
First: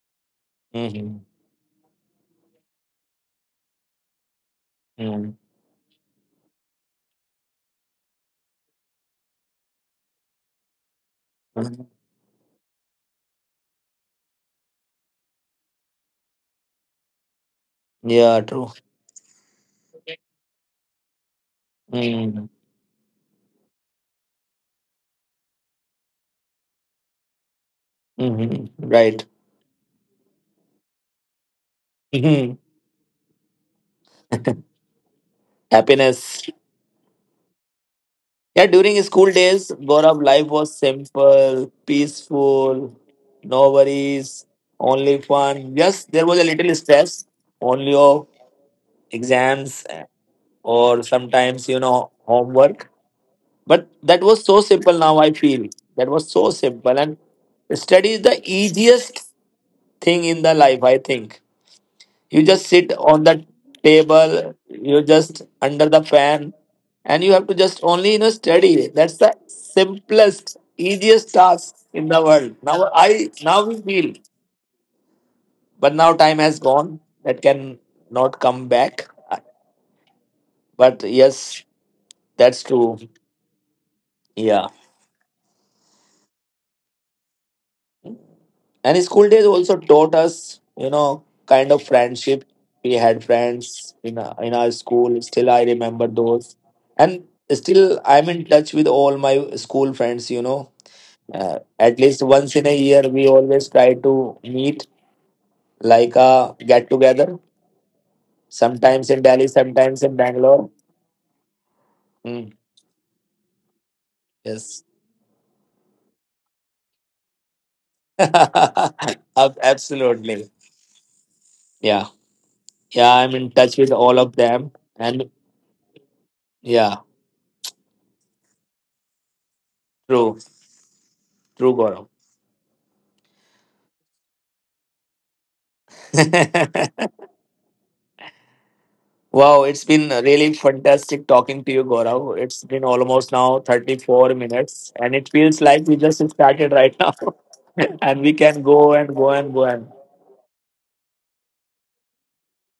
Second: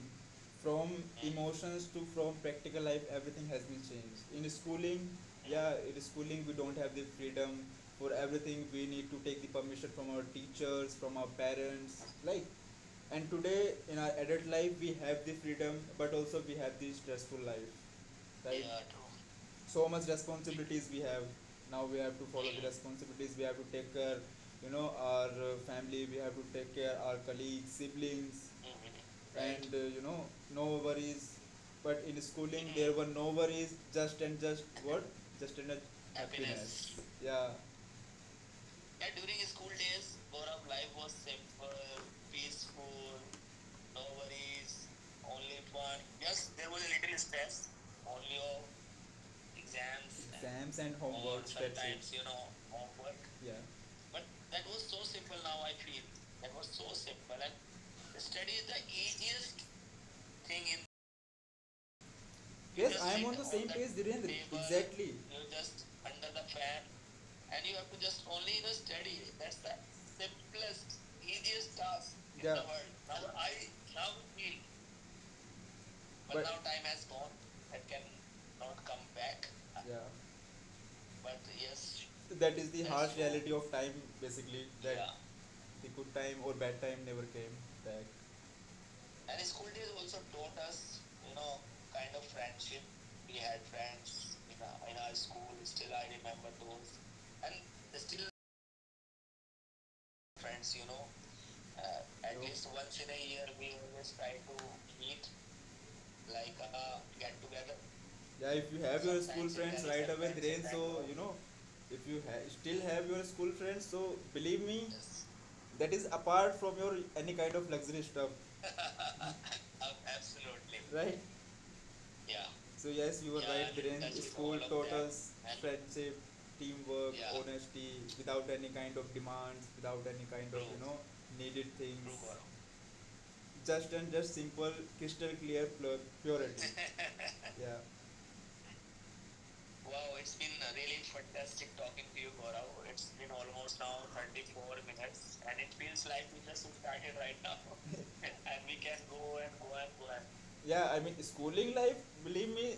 from mhm, emotions to from practical life, everything has been changed. In schooling, mm, yeah, in schooling, we don't have the freedom for everything. We need to take the permission from our teachers, from our mhm. parents, like. And today, in our adult life, we have the freedom, but also we have the stressful life, Yeah, right? true. Yeah, true. So much responsibilities we have. Now we have to Mm, follow the responsibilities, we have to take care our family, we have to take care our colleagues, siblings, mhm, right. and no worries. But in Mhm. schooling there were no worries, just and just what just and just Happiness. happiness, yeah. Yeah, Yeah, during during school school days, days, Gaurav, Gaurav, life life was was simple, simple, peaceful, peaceful, no no worries, worries, only only fun. fun. Yes, Yes, there there was was a a little little stress, stress, only only of of exams, exams, exams and or homework sometimes sometimes, you know, homework. homework. Yeah. But But that that was was so so simple. simple now, Now I I feel feel. That that was was so so simple, simple. and And the study study is is the the easiest easiest thing thing in. in the life, I think. You Yes, just I am sit on the on same the page, Dhirendra. table, Exactly. you You just just under under the the fan, fan, and and you you have have to to just just only, you only know, study. study. That's That's the the simplest, simplest, easiest easiest task task in in, the yeah, the world. world. Now i, Now I now we now feel, feel, but but, now time now time has has gone. gone. That That can can not not come come back. back. Yeah. But But yes, yes, that is the that's that's harsh true true. reality of time, basically. Yeah. That, yeah, the good time or bad time never came back. And And school school days days also also taught taught us, us, you you know, know, kind of kind of friendship. friendship. We We had had friends friends in in in our, our in our school. school. Still, I Still, I remember remember those, those, and and still still I'm in touch with all my school friends. You friends. Know, at At, least yeah, least once in a once in year a we year, we always try always try to to meet, meet like like a a get get together. together. Yeah, if you have your Sometimes in school sometimes Delhi, it friends right sometimes in away, sometimes it, Dhiren, can Bangalore. so go, if you Mm, still have your school friends, so believe me, yes. yes, that is apart from your any kind of luxury stuff, uh, Ab- Absolutely. absolutely, right? Yeah, Yeah, so yeah. yes, you I'm were, yeah, in right, touch I'm in with Dhiren touch all with of school all of them, taught them us and and friendship, yeah, teamwork, yeah, honesty, without any kind of demands, without any true, kind of you true know needed true, true Gaurav. things. Just and just simple, crystal clear purity. Yeah. Wow, it's Wow, been it's really really fantastic funny, talking to you, Gaurav. It's Gaurav. been It's almost now 34 minutes, and it it's- feels and it. like we just started right now. And we I can mean, go and go and go and. yeah, I mean, schooling life, believe me,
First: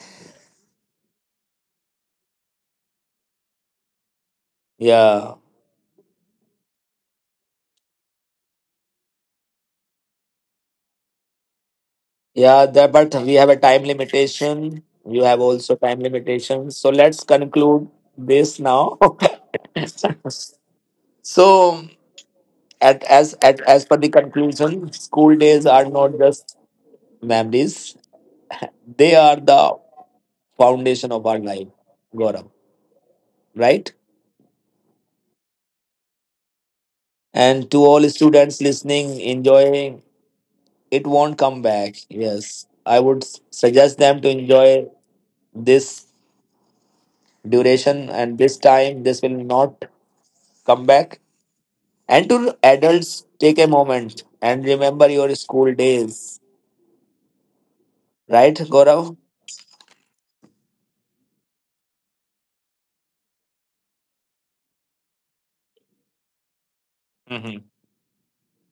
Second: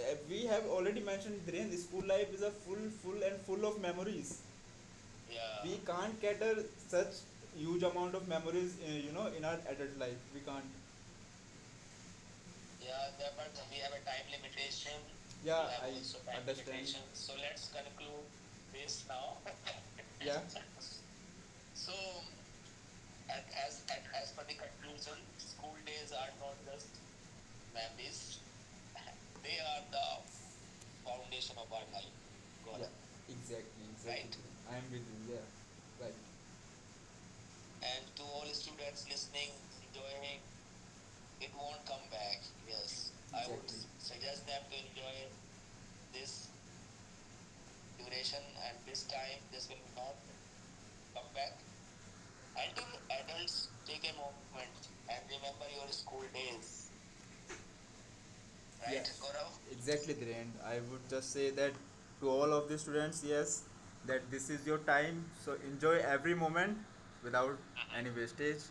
we have already mentioned, Dhiren, school life is a full, full and full of memories. Yeah, Yeah. We can't cater such huge amount of memories, in our adult life. We can't. yeah, there, but we have a time limitation. Patient, You have yeah, also I time limitation. understand. So let's conclude this now. Yeah. So, So, as as as per the as per the conclusion, conclusion, school days school are days not are just not just memories, memories, they are they the are the foundation of our foundation life, of our life. Gaurav. God. Yeah, it? Exactly, Right? exactly. Right? I am with you, yeah. Right. And to And all to all students students listening, listening, enjoying, enjoying, it won't it come won't back. come back. Yes. I Yes, would exactly. I would, exactly, suggest them to suggest them to enjoy enjoy it this duration and and this and- time. This will not come back. And to adults, take a moment and remember your and school your school days. days. Right, Right, yeah, Gaurav? Gaurav? Exactly, Dhiren. I would just say that to all of the students, yes, that this is your time. So enjoy every moment without Hmm. uh-huh any wastage.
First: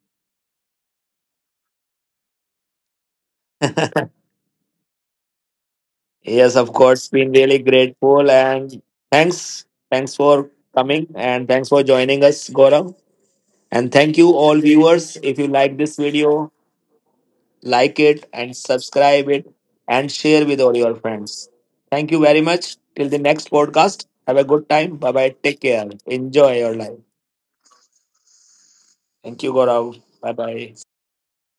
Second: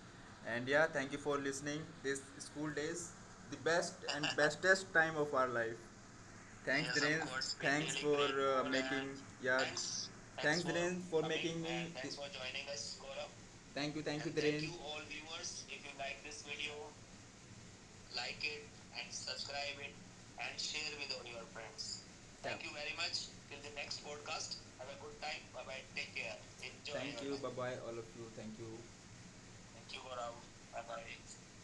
And yeah, thank you for listening. This school days, the best and bestest time of our life. Yes, of Thanks, yes, of course. Dhiren Been course, really we thanks really for grateful grateful and making and yeah. thanks. Thanks, Thanks thanks, for thanks, for Dhiren, coming for coming and making thanks for and me, joining and us, joining us. Gaurav. And thank Thank you, you and thank all Dhiren you viewers. If you like for this this video, video like it and and subscribe it subscribe it, and share and with all share your with all your friends. friends. Thank you very Thank yeah you much. very Till the much. next Till the next podcast. Have a podcast, good time. Bye bye. Take care. take care. Enjoy your life. Thank you. Bye bye, all of you. Thank you. Thank you, Thank you Gaurav. for our. Bye bye. Bye bye.